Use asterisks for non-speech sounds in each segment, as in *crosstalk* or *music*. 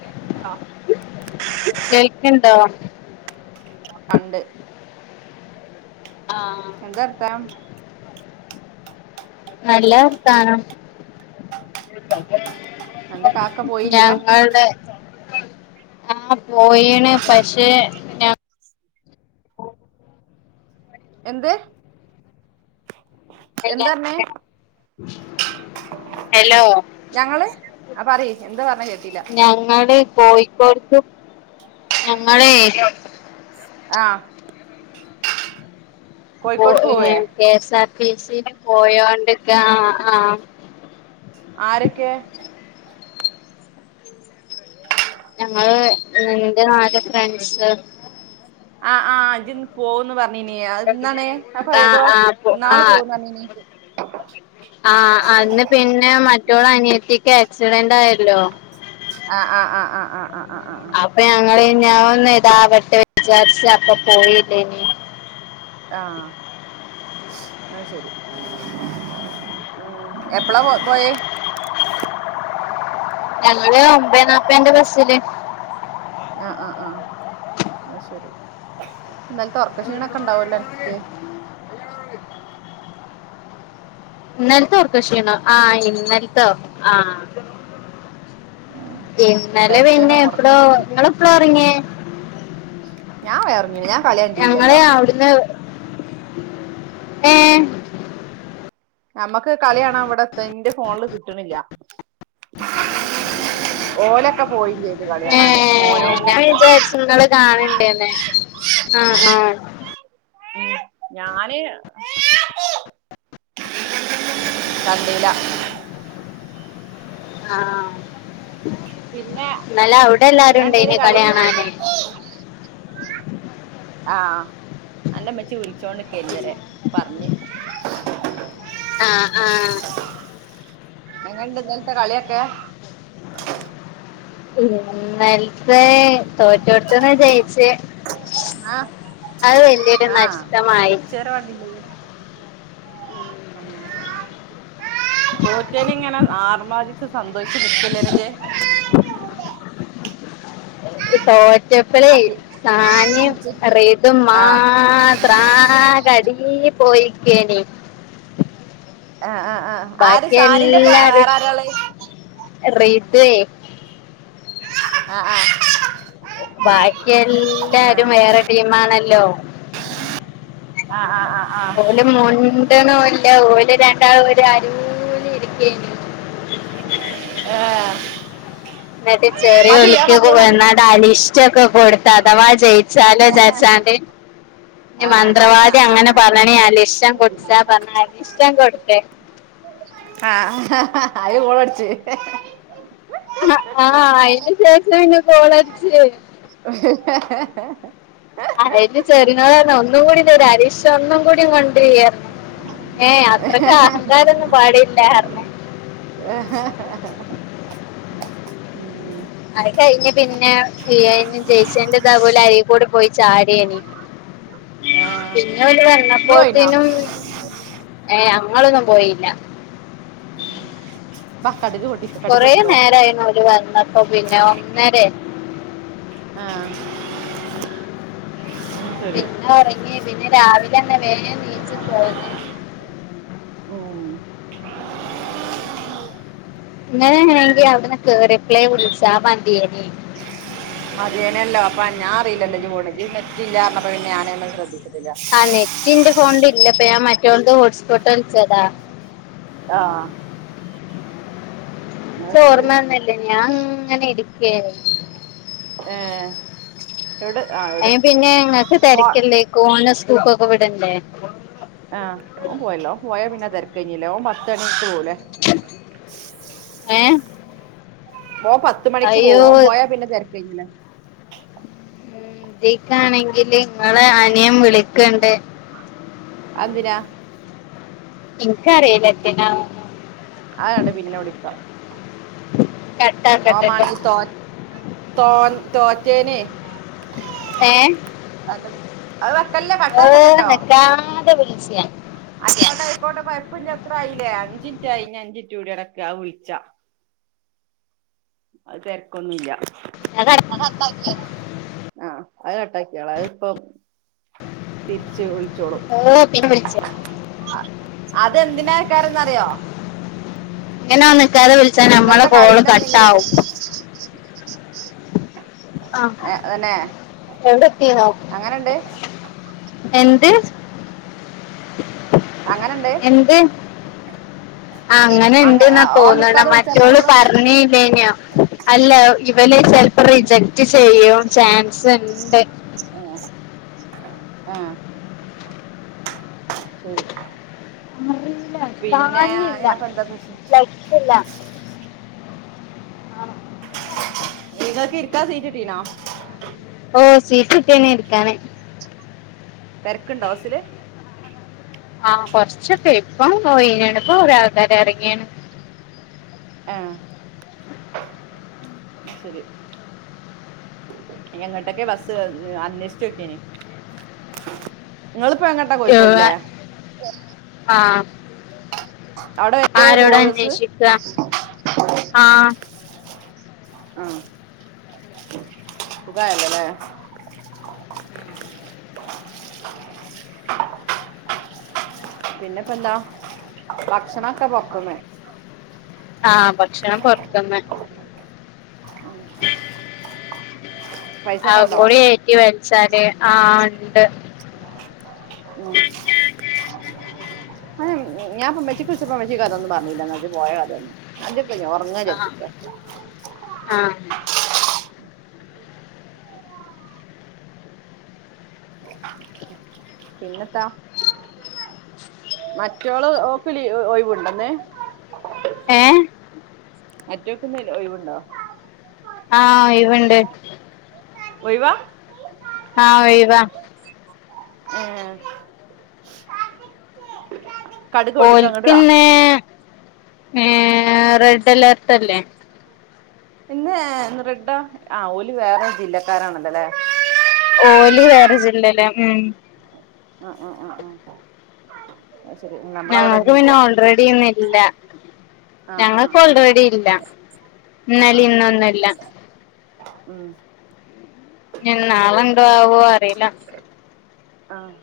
കേക്ക്ണ്ടോ കേൾക്കിണ്ടോ കണ്ട് ആഹ് എന്ത വർത്താനം നല്ല വർത്താനം അന്റെ കാക്ക പോയില്ല ഞങ്ങളുടെ ആ പോയിൻ പക്ഷേ എന്ത് *unintelligible* എന്താർഞ്ഞേ ഹലോ ഞങ്ങള് ആ പറയ് എന്താ പറഞ്ഞെ കേട്ടില്ല ഞങ്ങള് പോയി *unintelligible* ഞങ്ങളെ ആഹ് പോ കോഴിക്കോട്ക്ക് പോവേ ഏഹ് കെഎസ് ആർ ടി സില് പോയോണ്ട്ക്ക ആഹ് ആഹ് ആരൊക്കെ ഞങ്ങള് ഇന്റെ നാല് ഫ്രണ്ട്സ് ആഹ് ആഹ് ജ് ന്ന് പോന്ന് പറഞ്ഞ് ഞ്ഞിനി അത് ഇന്നാണ് അപ്പൊ ആഹ് ഏതോ ആഹ് ഇന്നാള് പോവുന്ന് പറഞ്ഞിനീ ആഹ് ആഹ് അന്ന് പിന്നെ മറ്റോളെ അനിയത്തിക്ക് ആക്സിഡന്റ് ആയല്ലോ ആഹ് ആഹ് ആഹ് ആഹ് ആഹ് ആഹ് അപ്പൊ ഞങ്ങള് ഞാൻ ഒന്ന് ഇതാവട്ടെ വിചാരിച്ച് അപ്പ പോയില്ലേനീ ആഹ് അയ് ശരി ഉം എപ്പളാ പോയേ ഞങ്ങള് ഒമ്പത്തെ നാൽപതിന്റെ ബസ്സില് ആഹ് ആഹ് ആഹ് അയ് ശരി ഇന്നലത്തെ ഒറക്ക ക്ഷീണൊക്കെ ഇണ്ടാവുല്ലേ *unintelligible* ഇന്നലത്തെ ഒർക്കക്ഷീണ ആഹ് ഇന്നലത്തോ ആഹ് ഉം ഇന്നലേ പിന്നെ ടെൻഷനും ഒറക്ക എപ്പഴോ ക്ഷീണം ഇങ്ങളെപ്പഴ ഉറങ്ങിയേ ഞാൻ *unintelligible* ഞങ്ങള് കണ്ടീല്ലല്ലോ അവിടന്ന് ഏഹ് നമ്മക്ക് കളി കാണാൻ ഇവിടെപ്പോ എന്റെ ഫോണില് കിട്ടണില്ല ഓലൊക്കെ പോയില്ലേ ഏഹ് ഞാൻ വിചരിച്ച്ങ്ങള് കാണുണ്ട്ന്ന് ആഹ് ആഹ് ഉം ഞാന് വണ്ടീല ആഹ് ഇന്നലെ അവടെ എല്ലാരുണ്ടായിനി കളി കാണാനെ ആഹ് അന്റെമ്മച്ചി വിളിച്ചോണ്ട്ക്കായിരുന്ന്വരെ പറഞ്ഞ് ആഹ് ആഹ് എങ്ങന്ണ്ട് ഇന്നലത്തെ കള്യോക്കെ ഇന്നൽത്തെ തോറ്റോടുത്തുന്ന ജയിച്ചേ ആഹ് ആഹ് നഷ്ടമായി തിരിച്ചര വണ്ടീല് തോറ്റേന്ന് ഇങ്ങനെ ആർമാതി സന്തോഷിച്ച് നിൽക്കുവല്ലേ *unintelligible* തോറ്റപ്പളെ ആക്കി സാനേം റിതും മാ ആ ത്രാ കടി പോയിക്കേനീ ആഹ് ആഹ് ആഹ് ആര് ബാക്കി സാനിന്റെ പ വേറെ ആരാളെ- റീത്തെ ആഹ് ആഹ് ആ ആ ബാക്കിയെല്ലാരും വേറെ ടീമാണല്ലോ ആഹ് ആഹ് ആഹ് ആ്ഹ് ഓല് മുണ്ടണൂല്ല ഓല് രണ്ടാളും ഒരു അരുല് ഇരിക്കയാണ് ആഹ് ന്നിട്ട് ചെറിയ ഒലുക്കൊക്കെ *unintelligible* അരിഷ്ടൊക്കെ കൊടുത്ത് അഥവാ ജയി ച്ചാലാ ചാച്ചാണ്ട് ആ ഈ ആ ആ ആ മന്ത്രവാദി ആ അങ്ങനെ ആ പറഞ്ഞാണി അരിഷ്ടം കൊടുത്താ പറഞ്ഞരിഷ്ടം കൊടുത്തേ ആഹ് അയില് ഗോളടിച്ച് ആഹ് അയിന് ശേഷാണ് ഗോളടിച്ച് ഉം അതിന് ചെറിനോട് *unintelligible* ഒന്നൂടെനോരു അരീഷ് സ്വണ്ണം കൂടിം കൊണ്ടരീന്ന് ഏഹ അത്രക്ക അഹങ്കാരൊന്നും പാടില്ല ഉം അത് കഴിഞ്ഞ് പിന്നെ ജയ്ച്ചേന്റെ താപോലെ അര കൂടെ പോയി ചാടിയനി ആഹാ നിങ്ങള് പോയിനാ ഏയ് അഞങ്ങളൊന്നും പോയില്ല ഉം ബാ കടക്ക് കൊടി കൊറെ നേരയിന അവര് വന്നപ്പോ പിന്നെ ഒന്നേര ആഹ് പിന്നെ ഉറങ്ങി പിന്നെ രാവിലെ തന്നെ വേഗം നീച്ചി പോന്നെ ഉം ഇങ്ങനെങ്കിൽ അവിടെ കേറിയപ്പളെ വിളിച്ച മതിയെന്നു മതിനല്ലോ അപ്പൊ ഞാനറിയില്ല ഇജ് പോണ് നെറ്റില്ലാന്ന് പറഞ്ഞപ്പോ ഞാനന്നെ ശ്രദ്ധിച്ചിട്ടില്ല നെറ്റിന്റെ ഫോണി ഇല്ലപ്പ ഞാ മറ്റോ ഹോട്ട്സ്പോട്ട് കളിച്ചതാ ആഹ് അത് ശരി ച്ചോർമ്മന്നല്ല, ഞാൻങ്ങനെ ഇരിക്കേണി ഏഹ് എവിടെ ആഹ്‌ അയ്ന് പിന്നെ ങ്ങക്ക് തെരക്കല്ലേക്കും. ഓനെ സ്കൂൾക്കൊക്കെ വിടണ്ടേ ആഹ് ഓൻ പോയല്ലോ, ഓൻ പോയാ പിന്നെ തെര്ക്കയ്ഞീലേ, ഓൻ പത്തണിക്ക് പോവൂലേ ഏഹ്‌ ഓൻ പത്ത് മണിക്ക് പോവും. ഓൻ പോയാ പിന്നെ തെര്ക്കയിഞ്ഞിലെ തീക്കാണെങ്കില് ങ്ങളെ അനിയൻ വിളിക്കണ്ട് അതെന്തിനാ ഇൻക്കറീല എത്തിനാനൊന്നും അതങ്ങട് പിന്നെ വിളിക്ക കട്ടാക്കട്ടെ ഓമാണെങ്കിൽ തോ തോ തോറ്റേനെ ഏഹ്‌ അത് അത് വെക്കല്ലേ ഹ് കട്ടാക്കല്ലേട്ടോ നിക്കാതെ വിൾച്ച ഐക്കോട്ടെ ഐക്കോട്ടെ കൊയപ്പല്യ ത്ര ആയീലേ, അഞ്ചിൻറ്റായി ഞ്ഞി അഞ്ചിൻറ്റൂടി അടക്ക് അത് വിളിച്ചാ അത് തെര്ക്കൊന്നുല്ല അ *unintelligible* ആഹ്, അത് കട്ടാക്കിയള അതിപ്പം തിര്ച്ച് വിൾച്ചോളും ഓഹ് പിൻ വിളിച്ച് അതെന്തിനേക്കാരന്നറിയോ ങ്ങനോൻ നിക്കാതെ വിൾച്ചാ നമ്മളെ ഇന്നലത്തെ കോള് കളീന്റെ എന്തെങ്കിലുമൊക്കെ കട്ടാവും *unintelligible* ആഹ്‌ ഏഹ് തന്നെ എവടെത്തിന്നോ അങ്ങനെണ്ട് എന്ത് അങ്ങനണ്ട് ന്ത്‌ ആഹ്‌ അങ്ങ അങ്ങനണ്ട് ന്നാ ഓൻ തോന്നണ് നിക്കാതെ വിളിച്ച നമ്മളെ മറ്റോള് കോള് പർഞ്ഞീല്യേന്യോ അല്ല ഇവല് ചെൽപ്പോ റിജക്ട് ചെയ്യും ചാൻസ് ഉണ്ട് ആഹ ആഹ്‌ ശരി അറീല.. പിന്നെ കാൺണില്ലാ ഞാൻപ്പ എന്താ ലൈറ്റ്ല്ല ഇങ്ങക്ക് ഇര്ക്കാ സീറ്റ്ട്ടീനോ ഓഹ്‌ സീറ്റ്ട്ടീന് ഇരിക്കാന് തെര്ക്ക്ണ്ടോ ബസില് ആഹ് കൊർച്ചൊക്കെ ഇപ്പം ഒയ്ഞ്ണ്. പ്പ കൊറേ ആൾക്കാരെറങ്ങിണ്. ഏഹ് അത് ശരി എങ്ങട്ടൊക്കെ ബസ്സ് അന്വേഷ്ച്ചോക്കേനി ങ്ങള്പ്പെങ്ങട്ടാ കോഴിക്കോട്ല്ലേ ആഹ് അവിടെ വരെ ആരോട പോവോ ബസ് അന്വേഷിക്ക ആഹ്‌ ആഹ് ഉം സുഖായല്ല ലേ *unintelligible* പിന്നെപ്പന്താ ഭക്ഷണൊക്കെ പൊർത്ത്ന്ന്‌ ആഹ് ഭക്ഷണം പൊർത്ത്ന്ന് ഉം ഉണ്ടോ അവുങ്കൂടി ഏറ്റി വെൽച്ചാല് ആഹ്‌ ണ്ട് ഉം *unintelligible* ഞാ പ്പോ ഇമ്മച്ചിക്ക്‌വിളിച്ചപ്പ ഇമ്മച്ചീകഥഒന്നും പറഞ്ഞില്ല ന്നാ ഇജ് പോയകഥ ഒന്നും അതിപ്പല്ലേഒറ ആഹ് ആഹ് പിന്നെത്താ മറ്റോള് ഓക്ക്ലി ഒയ്വ്ണ്ടന്ന് ഏ മറ്റോക്ക്ന്ന് ൽ ഒഴിവ്ണ്ടോ ആഹ് ഒയ്വ്ണ്ട് ഒയ്‌വാ ആഹ് ഒയ്‌വാ ഏ ഓൽക്ക്ന്ന് ഏ റെഡ് അലർട്ടല്ലേ ഇന്ന് ഇന്ന് റെഡാ ആ ഓല് വേറെ ജില്ലക്കാരാണല്ലോല്ലേ ഓൽ വേറ ജില്ലേലാ ഉം അ അ അ അ ന്നാശരി ന്ന ഞങ്ങക്ക് പിന്നെ ഓൾറെഡി ഇന്ന് ഇല്ല ആഹ് ആഹ് ഞങ്ങക്ക് ആഹ് ഓൾറെടി ഇല്ല ആഹ് ഇന്നലിം ആഹ് ഇന്നൊന്നുല്ല ഉം ഞ് നാള ഇണ്ടോആവോ അറീല്ല ആഹ്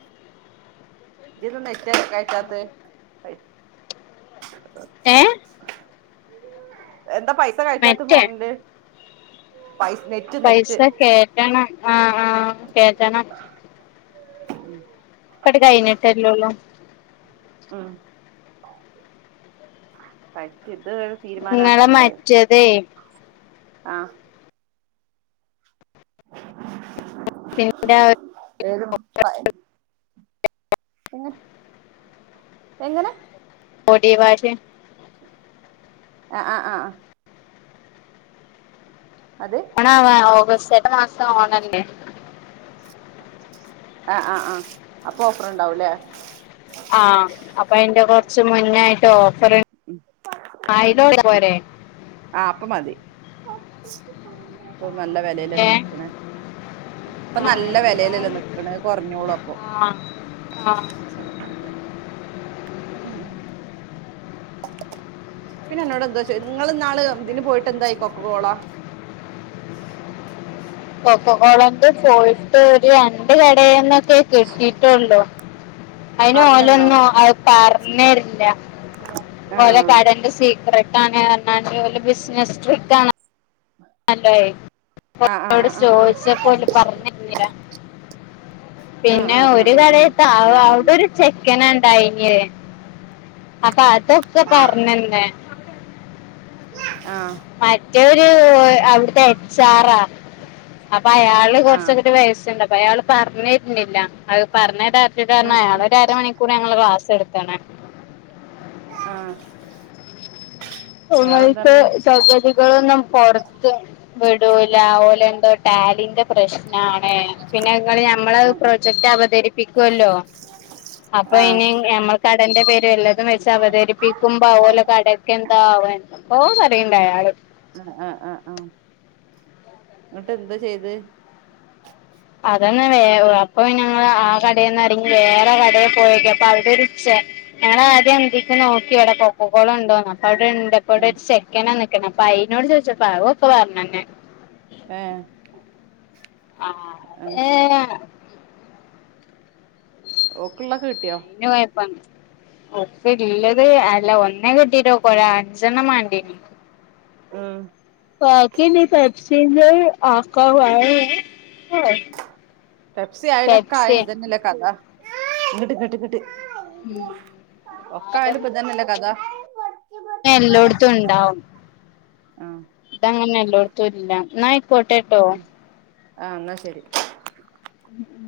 ഇജ് *unintelligible* നെറ്റ്കയ്റ്റാത്ത് പൈ ഏ എന്താ പൈസ കയറ്റാത്ത് മറ്റേ ഫോണ്ല് പൈസ നെറ്റ് പൈസ നെറ്റ് കേറ്റണം ആഹ് ആഹ് കേറ്റണം ഇപ്പട്ട് കഴിഞ്ഞിട്ടല്ലോള്ളു ഉം പറ്റന്ത് ഇങ്ങള മറ്റേന്തയ് ആഹ് പി ന്നെ അത് വെറും പ്പയ് പിന്നെ എങ്ങനെ പൊടിവാശ്യൻ ആഹ് ആഹ് ആഹ് അത് ആഹ് ഓഗസ്റ്റേട്ടമാസം ഓണല്ലേ ആഹ് ആഹ് ആഹ് അപ്പൊ ഓഫർ ഇണ്ടാവുംല്ലേ ആഹ് അപ്പൊ അയ്ന്റെ കൊറച്ച് മുന്നായിട്ട് ഓഫറ് ആയിര ത്തപോരെ ആഹ് അപ്പ മതി പ്പൊ നല്ല വെലേല ല്ലേ ന്‌ക്ക്‌ണ് പ്പ നല്ല വെലേലല്ലോ നിക്ക്ണ് കൊറഞ്ഞോളു അപ്പൊ ആഹ് ഉം പിന്നെ എന്നോട്ന്താെ ച്ചോ ങ്ങൾ ന്നാള് തിന് പോയ്ട്ട് എന്തായി കൊക്കകോള കൊക്ക കോളൊണ്ട് പോയിട്ട് ഒരു രണ്ട് കടേന്നൊക്കെ കിട്ടിട്ടൊള്ളൂ അയ്ന് പറഞ്ഞന്നോ ഓലൊന്നും അത് പർഞ്ഞേര്ല്ല ഓല ആഹ് കടന്റെ സീക്രട്ടാണ് അർണാണ്ട് ഓലേ ബിസ്നസ് ട്രിക്കാ *unintelligible* ഓ ആഹ് ആഹ് ലോട് ആഹ് ച്ചോയിച്ചപ്പോ ഓൽ പറഞ്ഞന്നില്ല പിന്നെ ആഹ് ആഹ് ആഹ് ആഹ് ആഹ് ഒര് ആഹ് ആഹ് കടേത്ത അവ ഞാൻ പറഞ്ഞു അവ്ടൊരു ചെ ക്കനാണ്ടായിന്നേ അപ്പൊ അതൊക്ക ആഹ് പറഞ്ഞന്നേ ആഹ് മറ്റൊരു അവ്ട്ത്ത എച്ചാറാ അപ്പ അയാൾ യാൾക്ക് ആഹ് കൊറച്ചങ്ങട്ട് വയസ്സ്ണ്ട് അപ്പ അയാൾ പറഞ്ഞേര്ണില്ല അത് പറഞ്ഞേരാതകാരണം അയാൾ ആഹ് ഒര്അര മണി ഞങ്ങളെ ക്ലാസ് എടുക്കാണ് ആഹ് ഇയാളെന്തറഞ്ഞേ *unintelligible* സങ്ങതികളൊന്നും പൊറത്ത് വിടൂല ഓലെ എന്താ ടാലിന്റെ പ്രശ്നാണ് പിന്നെങ്ങള് ഞമ്മള ആ പ്രൊജക്ട് അവതരിപ്പിക്കുവല്ലോ അപ്പൊ ആഹ് ഇനി നമ്മൾ കടന്റെ പേര് വല്ലാ വെച്ച് അവതരിപ്പിക്കുമ്പോ ഓലെ കടക്ക് എന്താവാ ക്കോ പറയ്ണ്ട് അയാൾ ആഹ് ആഹ് ആഹ് ആഹ് ഇങ്ങട്ട് എന്താ ചെയ്ത അതന്നെ വേ അപ്പൊ ഞങ്ങള് ആ കടേന്നറങ്ങി വേറെ കടെ പോയോ ക്കിയപ്പൊ അവിടൊരു ചെ ഞങ്ങള ആദ്യം അന്തിക്ക് നോക്കി ഇവടെ കൊക്കക്കോള ഉണ്ടോന്ന് അപ്പ അവിടെ ഇണ്ട് പ്പോടെ ചെക്കനാ നിക്ക്ണ അപ്പൊ അയിനോട് ചോദിച്ചപ്പ പ അ ഒക്കെ പറഞ്ഞന്ന് ആഹ് ആഹ് ഏഹ് ഓക്കുള്ളള്ളൊക്കെ കിട്ടിയോ *unintelligible* ഉപ്പ്ല്ലത് അല്ല ഒന്നേ കിട്ടീട്ട് ക്ക ഒ അഞ്ചെണ്ണം വാണ്ടീ ഉം ബാക്കി നീ പ എക്സ്ചേഞ്ച് ആക്കാ *unintelligible* പെപ്സി ആയലൊക്കെ ആയാലും ഇതന്നെല്ലേ കഥ ഇങ്ട്ട് ഇങ്ട്ട് ഇങ്ട്ട് ഉം ഒക്കാ എന്നാലും ആയാലും പതന്നല്ലെ കഥാ എല്ലോട്ത്തും ഉണ്ടാവും ആ ഇത അങ്ങനെ എല്ലോട്ത്തും ഇല്ല ന്നയിക്കോട്ടെ ഉആഹ് ന്നാ ശരി ഉം ഉം